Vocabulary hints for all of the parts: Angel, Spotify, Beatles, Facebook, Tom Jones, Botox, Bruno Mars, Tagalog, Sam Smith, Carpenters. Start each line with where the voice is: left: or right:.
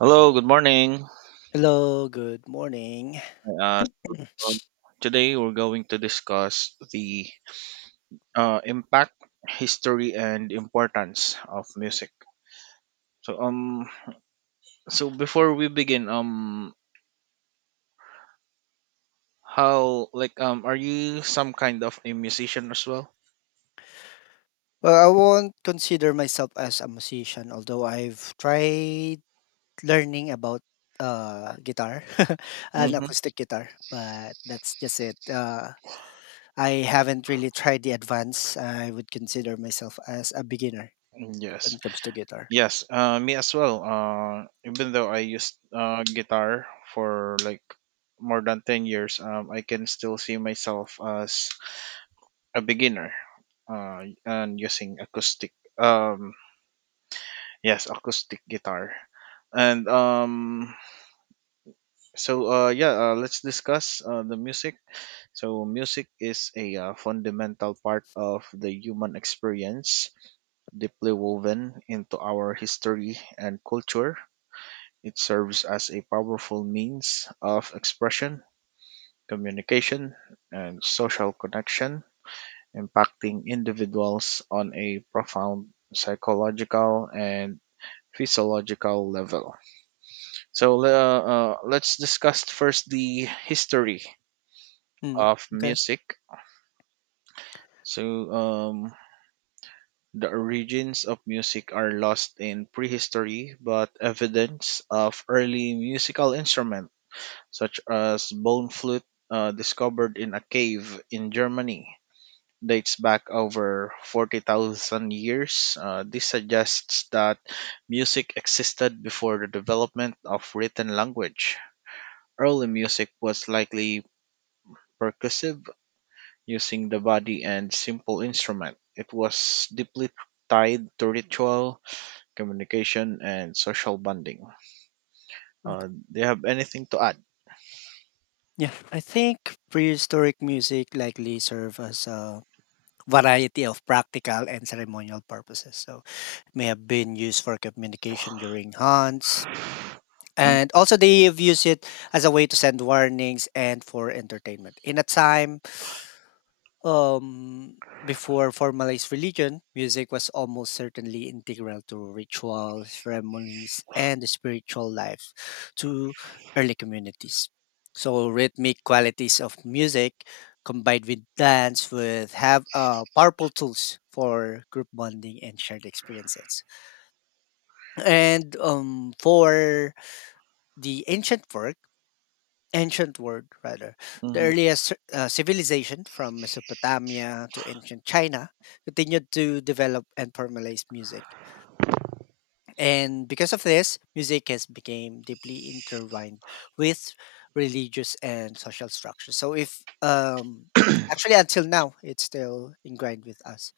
right: Hello, good morning.
left: Hello, good morning.
right: Uh, um, today we're going to discuss the impact, history, and importance of music. So um, so before we begin, how are you some kind of a musician as well?
left: Well, I won't consider myself as a musician, although I've tried learning about guitar, an
right: Mm-hmm.
left: acoustic guitar, but that's just it. I haven't really tried the advance. I would consider myself as a beginner when
right: Yes,
left: it comes to guitar.
right: yes. Me as well. Even though I used guitar for like more than 10 years, I can still see myself as a beginner and using um yes acoustic guitar. And so yeah Let's discuss the music. So music is a fundamental part of the human experience, deeply woven into our history and culture. It serves as a powerful means of expression, communication, and social connection, impacting individuals on a profound psychological and physiological level. Let's discuss first the history
left: Mm,
right: of
left: okay.
right: music. So um, the origins of music are lost in prehistory, but evidence of early musical instruments such as bone flute, discovered in a cave in Germany, dates back over 40,000 years. This suggests that music existed before the development of written language. Early music was likely percussive, using the body and simple instrument. It was deeply tied to ritual, communication, and social bonding.
left: Okay.
right: Do you have anything to add?
left: Yeah, I think prehistoric music likely serve as a variety of practical and ceremonial purposes. So may have been used for communication during hunts. And also, they have used it as a way to send warnings and for entertainment. In a time um, before formalized religion, music was almost certainly integral to rituals, ceremonies, and the spiritual life to early communities. So, rhythmic qualities of music combined with dance would have powerful tools for group bonding and shared experiences. And for the ancient work, ancient world rather, the
right: Mm-hmm.
left: earliest civilization from Mesopotamia to ancient China continued to develop and formalize music. And because of this, music has become deeply intertwined with religious and social structure. So if actually until now, it's still ingrained with us,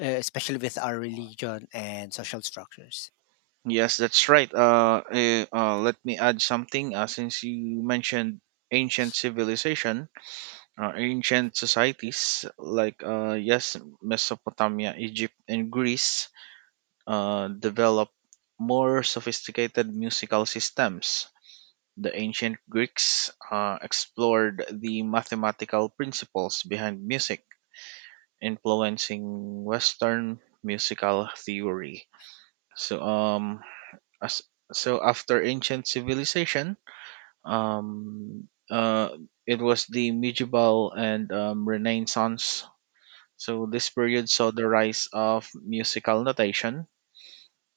left: especially with our religion and social structures.
right: Yes, that's right. Let me add something. Since you mentioned ancient civilization, ancient societies like Mesopotamia, Egypt, and Greece developed more sophisticated musical systems. The ancient Greeks explored the mathematical principles behind music, influencing Western musical theory. So, um, as, so after ancient civilization, um, uh, it was the medieval and Renaissance. So this period saw the rise of musical notation,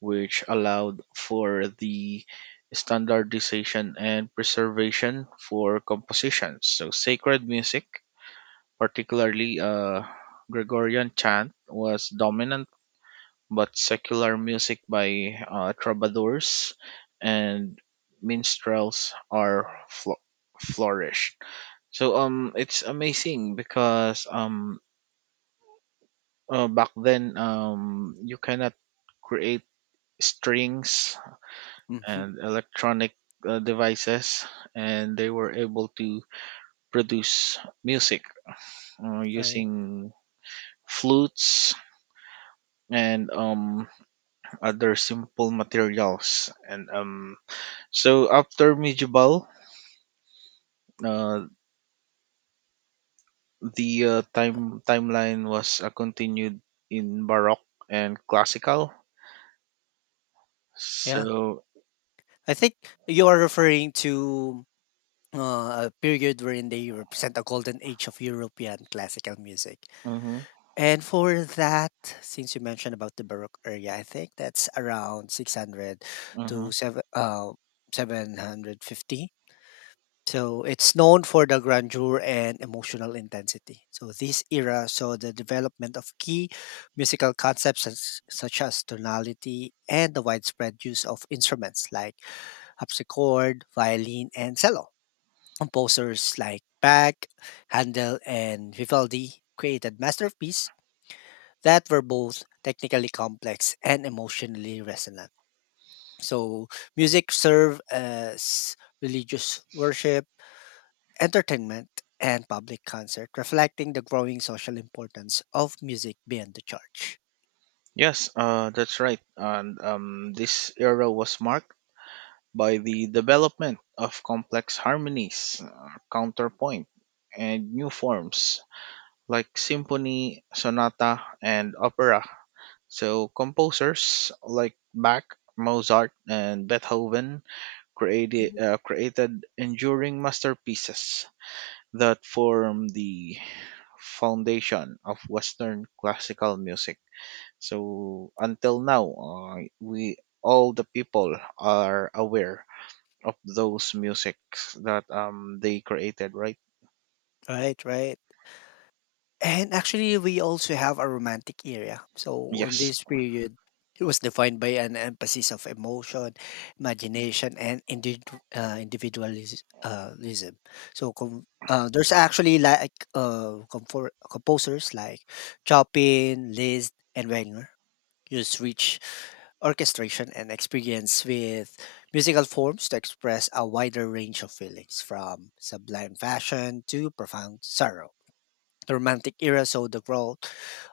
right: which allowed for the standardization and preservation for compositions. So sacred music, particularly Gregorian chant, was dominant, but secular music by troubadours and minstrels flourished. It's amazing because back then, you cannot create strings
left: Hmm.
right: and electronic devices, and they were able to produce music
left: Right.
right: using flutes and other simple materials. And so after medieval, uh, the timeline was continued in baroque and classical. So.
left: Yeah. I think you are referring to a period wherein they represent a golden age of European classical music.
right: Mhm,
left: And for that, since you mentioned about the Baroque area, I think that's around 600 to
right: mhm.
left: seven, 750. So it's known for the grandeur and emotional intensity. So this era saw the development of key musical concepts such as tonality and the widespread use of instruments like harpsichord, violin, and cello. Composers like Bach, Handel, and Vivaldi created masterpieces that were both technically complex and emotionally resonant. So music served as religious worship entertainment, and public concert, reflecting the growing social importance of music beyond the church.
right: Yes, that's right. And this era was marked by the development of complex harmonies, counterpoint, and new forms like symphony, sonata, and opera. So composers like Bach, Mozart, and Beethoven
left: Mhm.
right: created enduring masterpieces that form the foundation of Western classical music. So until now, we all the people are aware of those musics that they created, right?
left: Right, right. And actually, we also have a romantic area. So on
right: Yes,
left: this period, it was defined by an emphasis of emotion, imagination, and individu- individualism. Lism. There's actually like composers like Chopin, Liszt, and Wagner use rich orchestration and experience with musical forms to express a wider range of feelings, from sublime fashion to profound sorrow. The Romantic era saw the growth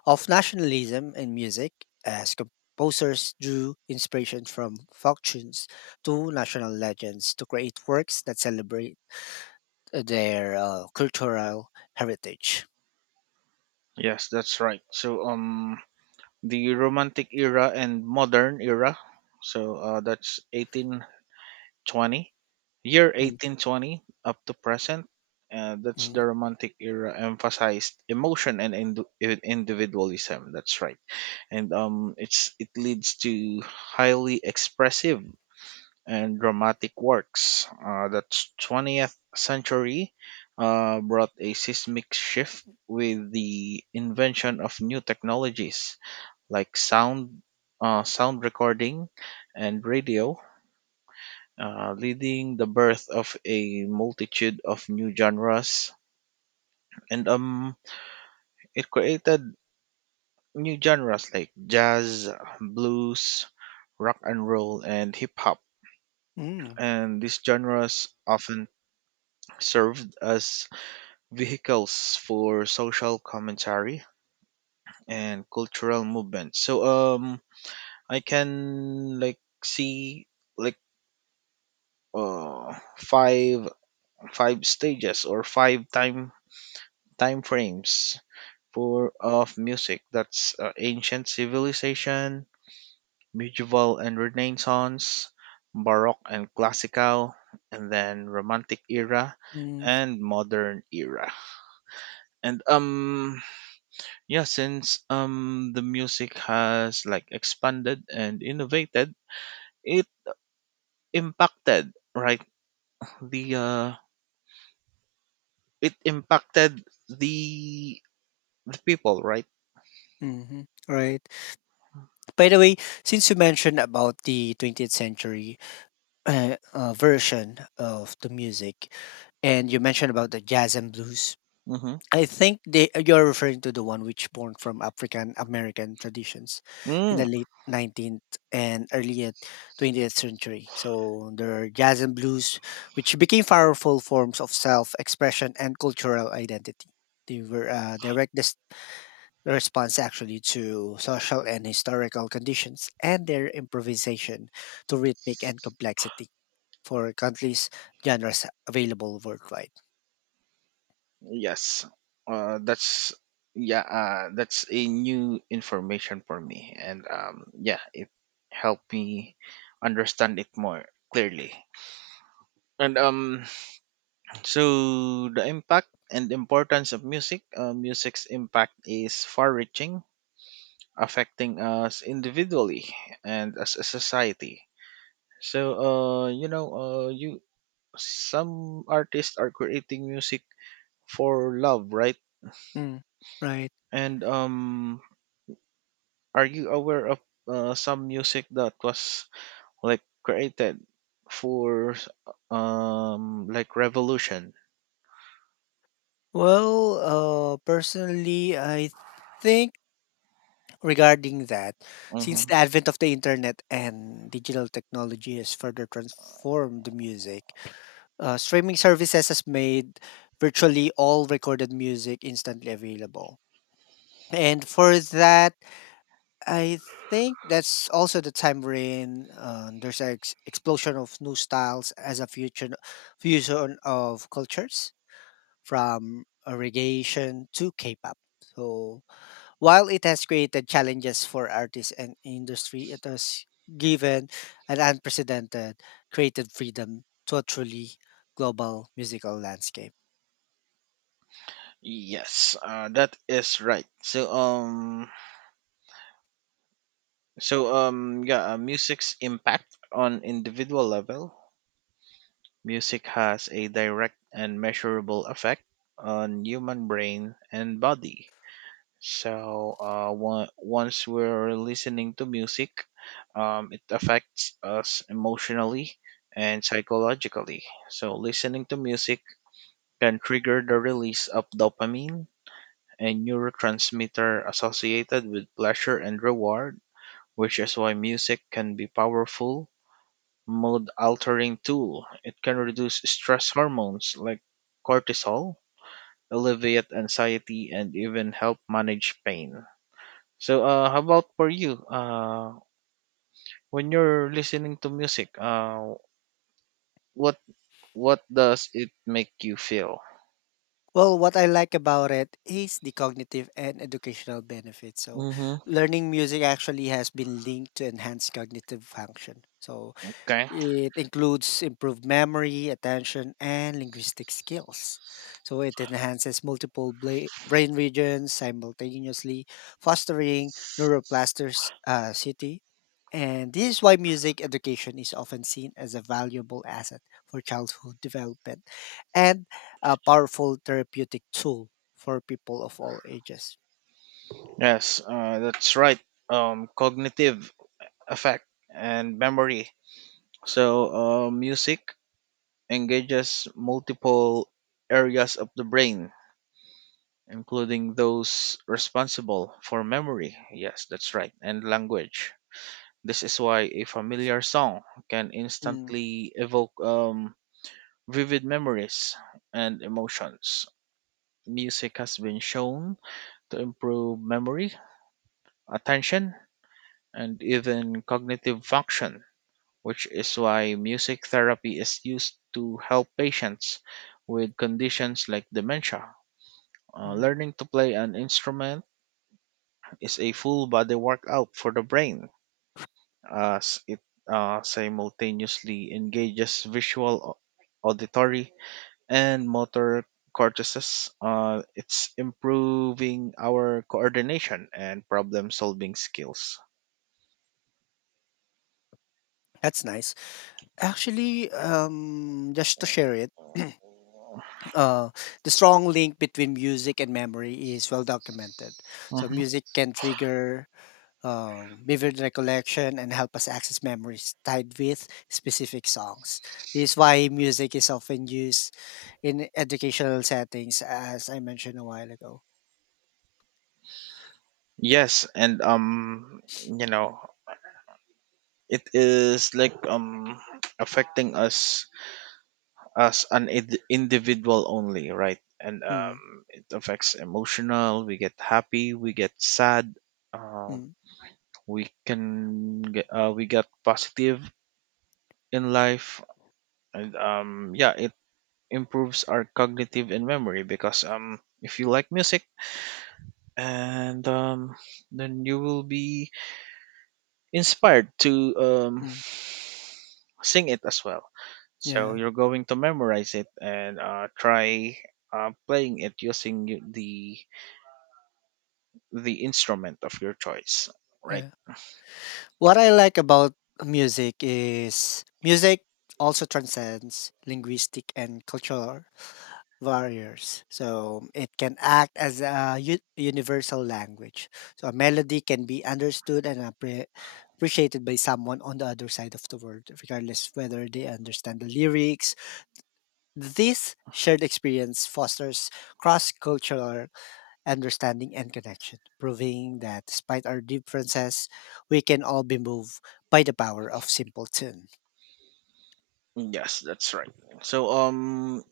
left: of nationalism in music as composers drew inspiration from folk tunes to national legends to create works that celebrate their cultural heritage.
right: yes, that's right. The Romantic era and modern era, that's twenty,
left: Mm,
right: 1820 to present. That's
left: mm,
right: the Romantic era emphasized emotion and individualism. That's right, and it leads to highly expressive and dramatic works. The 20th century brought a seismic shift with the invention of new technologies like sound recording, and radio, leading the birth of a multitude of new genres. And it created new genres like jazz, blues, rock and roll, and hip hop.
left: mm,
right: And these genres often served as vehicles for social commentary and cultural movement. So I can like see like five stages or five time frames for of music. That's ancient civilization, medieval and renaissance, baroque and classical, and then romantic era
left: mm,
right: and modern era. And yeah since the music has like expanded and innovated, it impacted right the uh it impacted the people, right?
left: mhm. Right. By the way, since you mentioned about the 20th century version of the music, and you mentioned about the jazz and blues,
right: Mm-hmm.
left: I think they, you're referring to the one which born from African American traditions in
right: mm,
left: the late 19th and early 20th century. So there are jazz and blues, which became powerful forms of self-expression and cultural identity. They were direct response actually to social and historical conditions and their improvisation to rhythmic and complexity for countless genres available worldwide.
right: yes uh that's yeah that's a new information for me, and it helped me understand it more clearly. And So the impact and importance of music, music's impact is far-reaching, affecting us individually and as a society. So you know, you some artists are creating music for love, right?
left: Mm, right.
right: And are you aware of some music that was like created for revolution?
left: Well, personally, I think regarding that, since
right: Hmm.
left: the advent of the internet and digital technology has further transformed the music, streaming services has made virtually all recorded music instantly available. And for that, I think that's also the time wherein there's an explosion of new styles as a future fusion of cultures from reggaeton to K-pop. So while it has created challenges for artists and industry, it has given an unprecedented creative freedom to a truly global musical landscape.
right: Yes, that is right. Music's impact on individual level. Music has a direct and measurable effect on human brain and body. So once we're listening to music, it affects us emotionally and psychologically. So listening to music can trigger the release of dopamine, a neurotransmitter associated with pleasure and reward, which is why music can be powerful mood altering tool. It can reduce stress hormones like cortisol, alleviate anxiety, and even help manage pain. How about for you? When you're listening to music, what what does it make you feel?
left: Well, what I like about it is the cognitive and educational benefits. So,
right: Mm-hmm.
left: learning music actually has been linked to enhanced cognitive function. So,
right: Okay.
left: it includes improved memory, attention, and linguistic skills. So it enhances multiple brain regions simultaneously, fostering neuroplasticity. And this is why music education is often seen as a valuable asset for childhood development and a powerful therapeutic tool for people of all ages.
right: Yes, that's right. Cognitive effect and memory. So, music engages multiple areas of the brain including those responsible for memory. Yes, that's right, and language. This is why a familiar song can
left: Mm,
right: instantly evoke vivid memories and emotions. Music has been shown to improve memory, attention, and even cognitive function, which is why music therapy is used to help patients with conditions like dementia.
left: mm.
right: Learning to play an instrument is a full body workout for the brain as it simultaneously engages visual, auditory, and motor cortices. It's improving our coordination and problem solving skills.
left: That's nice. Actually, just to share it. uh, the strong link between music and memory is well documented. So
right: Mhm.
left: music can trigger vivid recollection and help us access memories tied with specific songs. This is why music is often used in educational settings, as I mentioned a while ago.
right: Yes, and you know, it is like affecting us as an individual only, right? And
left: Mm,
right: it affects emotional. We get happy. We get sad. Um,
left: mm,
right: we can we get positive in life, and it improves our cognitive and memory because if you like music, and then you will be inspired to
left: mm.
right: sing it as well. So
left: Yeah,
right: you're going to memorize it and try playing it using the instrument of your choice, right?
left: yeah. What I like about music is music also transcends linguistic and cultural barriers. So it can act as a universal language. So a melody can be understood and appreciated by someone on the other side of the world, regardless whether they understand the lyrics. This shared experience fosters cross-cultural understanding, and connection, proving that despite our differences, we can all be moved by the power of simple tune.
right: Yes, that's right. So,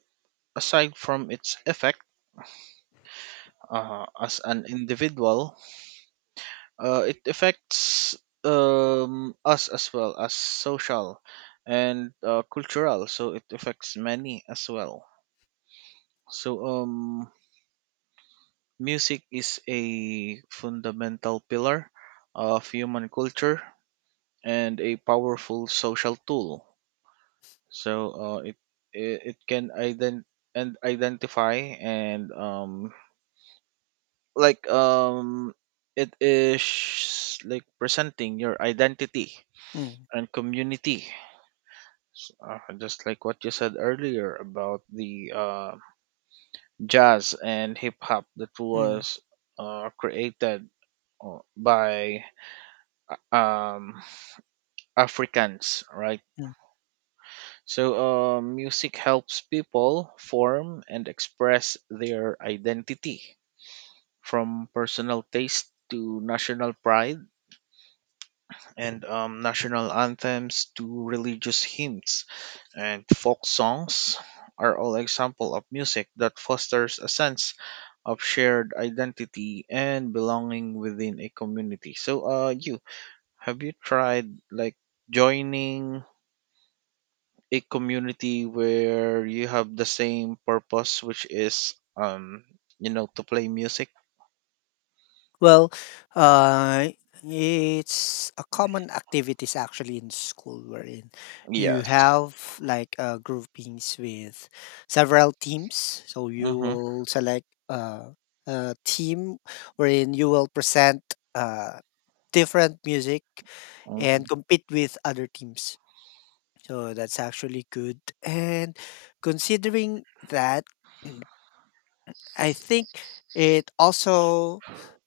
right: aside from its effect as an individual, it affects us as well as social and cultural. So it affects many as well. So, music is a fundamental pillar of human culture and a powerful social tool. So it can identify and like um it is like presenting your identity
left: Mm,
right: and community. Just like what you said earlier about the jazz and hip hop that
left: mm,
right: was created by um, Africans, right?
left: mm.
right: So music helps people form and express their identity, from personal taste to national pride, and national anthems to religious hymns and folk songs are all example of music that fosters a sense of shared identity and belonging within a community. So you, have you tried like joining a community where you have the same purpose, which is you know, to play music?
left: Well, uh, it's a common activities actually in school wherein you
right: Yes.
left: have like groupings with several teams. So you
right: Mm-hmm,
left: will select a team wherein you will present uh, different music
right: mm-hmm.
left: and compete with other teams. So that's actually good. And considering that I think it also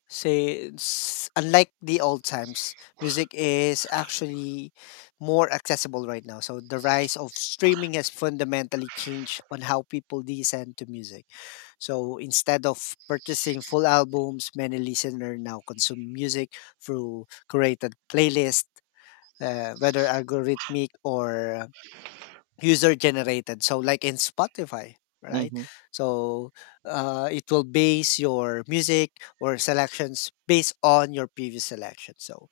left: unlike the old times, music is actually more accessible right now. So the rise of streaming has fundamentally changed on how people listen to music. So instead of purchasing full albums, many listeners now consume music through curated playlists, whether algorithmic or user generated, so like in Spotify, right?
right: Mm-hmm.
left: So it will base your music or selections based on your previous selection. So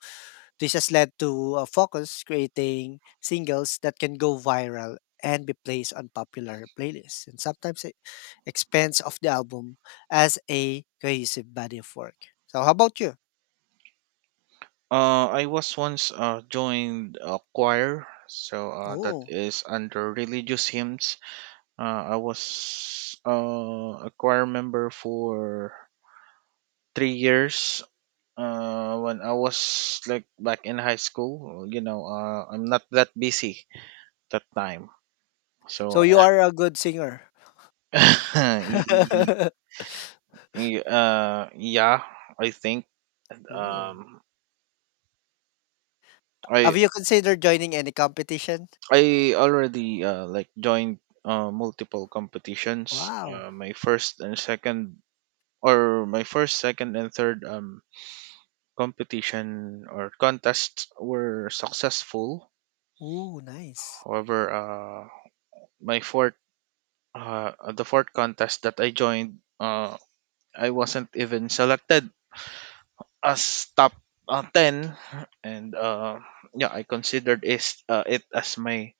left: this has led to a focus creating singles that can go viral and be placed on popular playlists, and sometimes it expands of the album as a cohesive body of work. So how about you?
right: I was once joined a choir, so that
left: Oh,
right: is under religious hymns. I was a choir member for 3 years. When I was like back in high school, you know, I'm not that busy that time.
left: so
right: So,
left: you are a good singer.
right: y- y- yeah, I think
left: Oh,
right: um, I
left: have you considered joining any competition?
right: I already like joined multiple competitions.
left: Wow.
right: My first, second, and third competition or contests were successful.
left: Ooh, nice.
right: However, my fourth, the fourth contest that I joined, I wasn't even selected as top ten, and yeah, I considered is it as my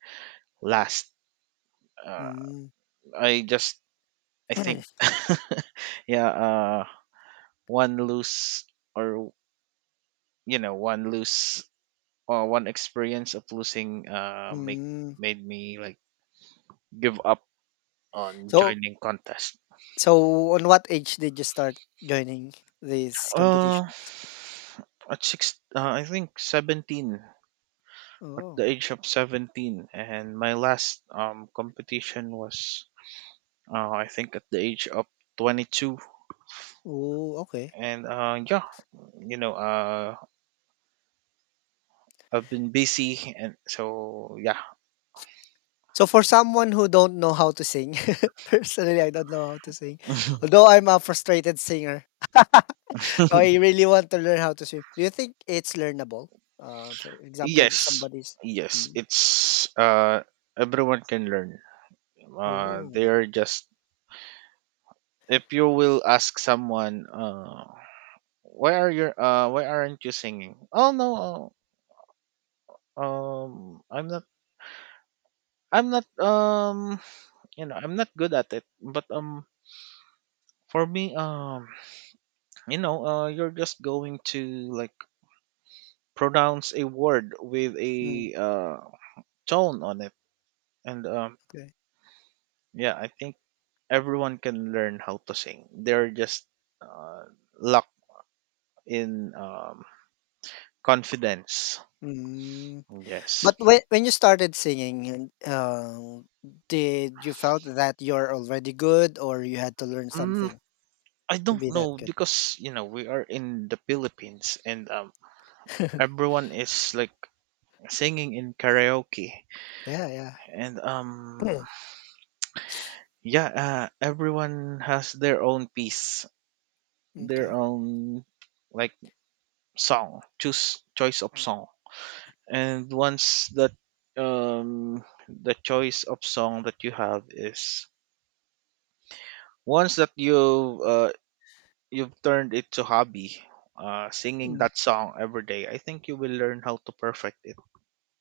right: last. Uh,
left: Mm.
right: I just I think yeah, uh one lose or one lose or one experience of losing make
left: Mm.
right: made me like give up on
left: So
right: joining contest.
left: so on what age did you start joining these
right: Uh
left: competitions?
right: at six I think 17, at the
left: Oh.
right: age of 17, and my last competition was I think at the age of 22.
left: Ooh, okay.
right: and uh yeah, you know, I've been busy, and so yeah.
left: So for someone who don't know how to sing, personally I don't know how to sing. Although I'm a frustrated singer. So I really want to learn how to sing. Do you think it's learnable? For example,
right: Yes,
left: somebody's.
right: yes,
left: Mm.
right: it's everyone can learn. They
left: Oh.
right: are just If you will ask someone, why aren't you singing? Oh no, uh, um, I'm not, I'm not, you know, I'm not good at it. But for me, you know, you're just going to like pronounce a word with
left: Mm,
right: a tone on it, and
left: okay.
right: yeah, I think everyone can learn how to sing. They're just uh, lack in confidence.
left: Mm.
right: Yes.
left: But when you started singing, did you felt that you're already good or you had to learn
right: Mm,
left: something
right: I
left: to
right: don't
left: be that
right: know
left: good?
right: because you know we are in the Philippines and everyone is like singing in karaoke
left: Yeah, yeah.
right: and yeah everyone has their own piece,
left: Mm,
right: their
left: okay.
right: own like song choose choice of song and once that the choice of song that you have is once that you've turned it to hobby, singing
left: Mm,
right: that song every day. I think you will learn how to perfect it.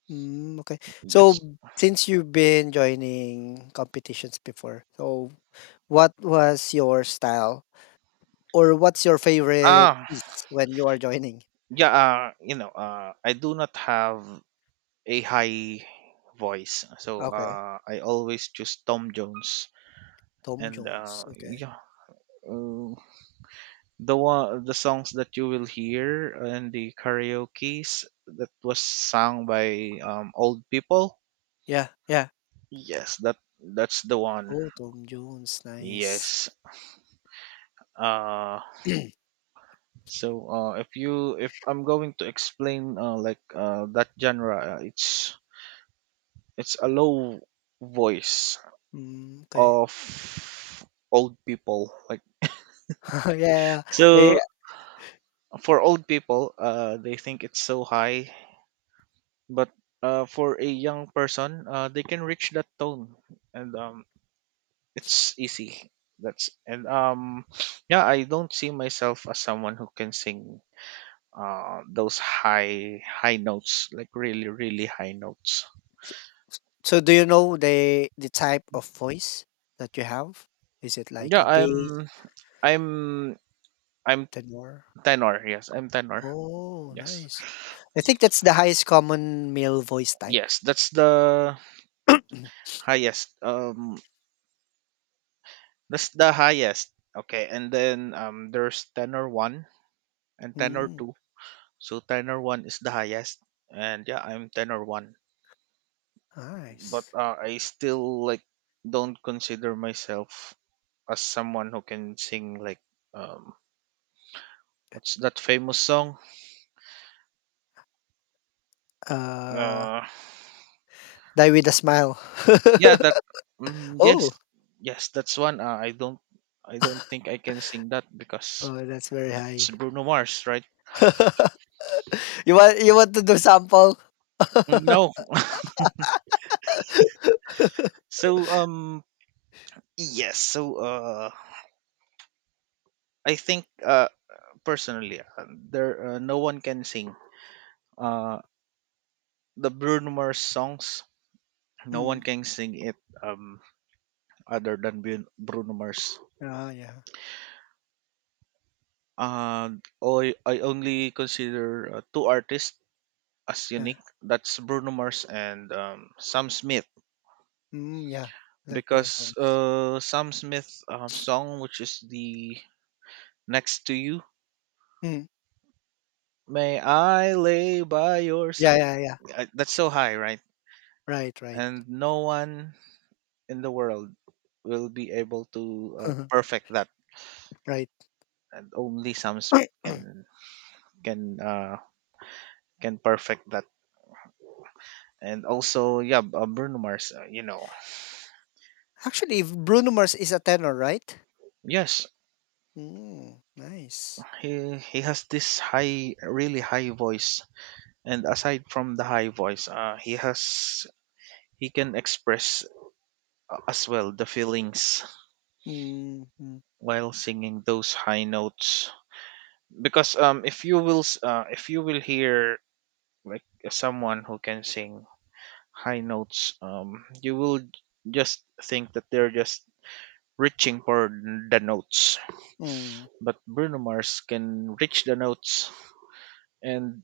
left: mm, okay. So
right: Yes.
left: since you've been joining competitions before, so what was your style or what's your favorite
right: Ah,
left: piece when you are joining?
right: yeah, I do not have a high voice, so
left: Okay.
right: I always choose Tom Jones.
left: Tom
right: And
left: Jones. Okay.
right: yeah, uh, the songs that you will hear in the karaoke's that was sung by old people.
left: Yeah, yeah.
right: Yes, that's the one.
left: Oh, Tom Jones. Nice.
right: Yes. Uh so uh if you if I'm going to explain like that genre, it's a low voice
left: Mm, okay.
right: of old people like.
left: Yeah. Yeah.
right: So for old people, they think it's so high, but for a young person, they can reach that tone, and it's easy. That's and Yeah, I don't see myself as someone who can sing those high high notes, like really really high notes.
left: So do you know the type of voice that you have? Is it like
right: Yeah,
left: a bass,
right: i'm I'm
left: tenor?
right: tenor. Yes, I'm tenor.
left: Oh,
right: Yes.
left: nice. I think that's the highest common male voice type.
right: Yes, that's the highest, that's the highest. Okay, and then there's tenor one and tenor
left: Mm,
right: two. So tenor one is the highest, and yeah, I'm tenor one. But
left: nice.
right: I still like don't consider myself as someone who can sing like um what's that famous song?
left: Uh,
right: Uh,
left: Die with a smile.
right: yeah, that, mm,
left: Oh,
right: yes, yes, that's one. I don't think I can sing that because
left: oh, that's very
right: it's
left: high.
right: Bruno Mars, right?
left: You want to do sample?
right: Mm. No. so um yes, so I think personally, there, no one can sing Uh the Bruno Mars songs. No one
left: Mm.
right: can sing it, um other than Bruno Mars.
left: Ah, yeah.
right: And I only consider two artists as
left: Yeah.
right: unique. That's Bruno Mars and Sam Smith,
left: Mm, yeah, like their
right: because
left: songs.
right: Sam Smith song, which is the Next to You,
left: Mm.
right: may I lay by your
left: Yeah,
right: side.
left: yeah, yeah.
right: That's so high, right?
left: Right, right.
right: And no one in the world will be able to perfect that,
left: Right.
right: and only Sam Smith can can uh can perfect that. And also, yeah, Bruno Mars,
left: Actually, Bruno Mars is a tenor, right?
right: yes,
left: Mm, nice.
right: he has this high, really high voice. And aside from the high voice, he has he can express, as well, the feelings
left: Mm, mm,
right: while singing those high notes. Because if if you will hear like someone who can sing high notes, you will just think that they're just reaching for the notes,
left: mm,
right: but Bruno Mars can reach the notes and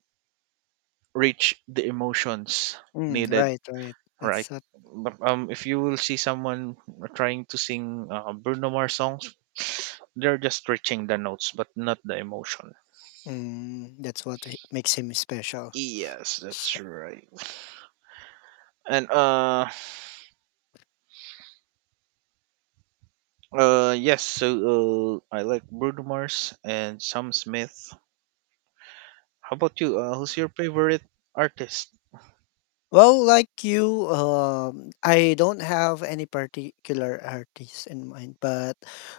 right: reach the emotions
left: mm,
right: needed,
left: right, right.
right: right?
left: That's what
right: But if you will see someone trying to sing, Bruno Mars songs, they're just reaching the notes, but not the emotion.
left: Mm, that's what makes him special.
right: Yes, that's right. And yes. So I like Bruno Mars and Sam Smith. How about you? Who's your favorite artist?
left: Well, like you, I don't have any particular artist in mind, but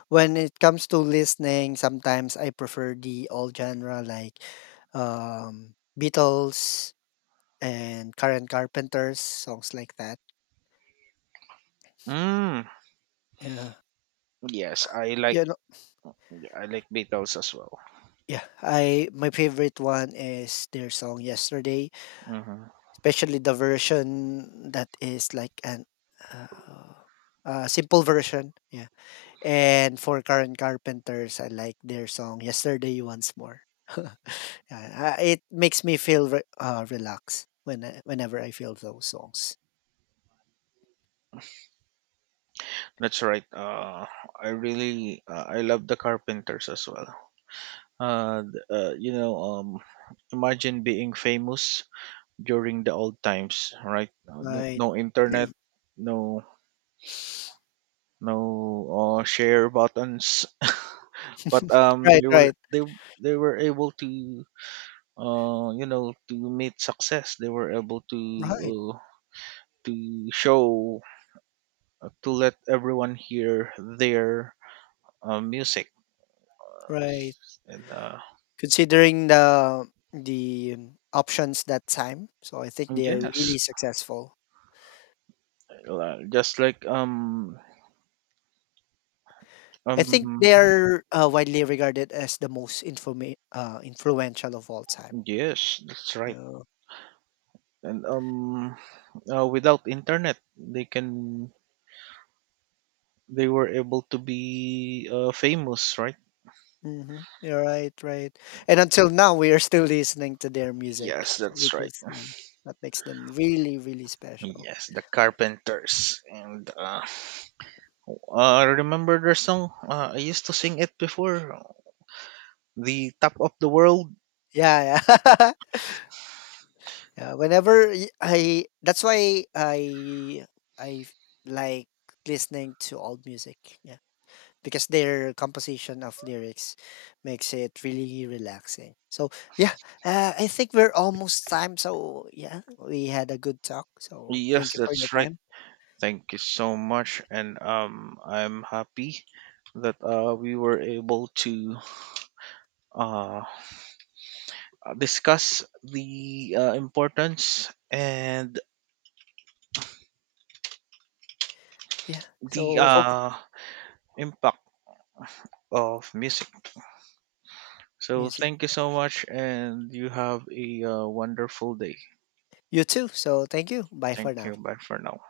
left: when it comes to listening, sometimes I prefer the all genre like um, Beatles, and Karen Carpenter's songs like that.
right: Mm,
left: Yeah.
right: yes, I like,
left: You know,
right: I like Beatles as well.
left: yeah, I my favorite one is their song Yesterday,
right: Mhm.
left: especially the version that is like an uh, simple version. Yeah. And for Karen Carpenter's, I like their song Yesterday once more. Yeah, it makes me feel relaxed when I, whenever I feel those songs.
right: That's right. Uh, I love the Carpenters as well. You know, imagine being famous during the old times, right? No,
left: Right.
right: no internet, no, no share buttons. But
left: Right, right.
right: they were able to, to meet success. They were able
left: Right.
right: uh, to show, to let everyone hear their music.
left: Right.
right: And
left: Considering the the options that time, so I think they are
right: yes,
left: really successful.
right: just like
left: I think
right: um
left: they are widely regarded as the most influential of all time.
right: yes, that's right.
left: So,
right: And without internet, they were able to be, famous, right?
left: hmm. You're right, right. And until now, we are still listening to their music,
right: Yes,
left: so
right: that's
left: which
right: right.
left: is yeah, that makes them really, really special.
right: Yes, the Carpenters. And remember their song? I used to sing it before. The Top of the World.
left: Yeah, yeah. Yeah, whenever that's why I like listening to old music. Because their composition of lyrics makes it really relaxing. So yeah, I think we're almost time. So yeah, we had a good talk. So
right: Yes,
left: thank you for your
right: that's right.
left: time.
right: Thank you so much, and I'm happy that we were able to uh, discuss the importance and
left: Yeah.
right: the
left: So hope
right: impact of music. So
left: music.
right: thank you so much, and you have a wonderful day.
left: You too. So thank you. Bye
right: Thank
left: for now.
right: you. Bye for now.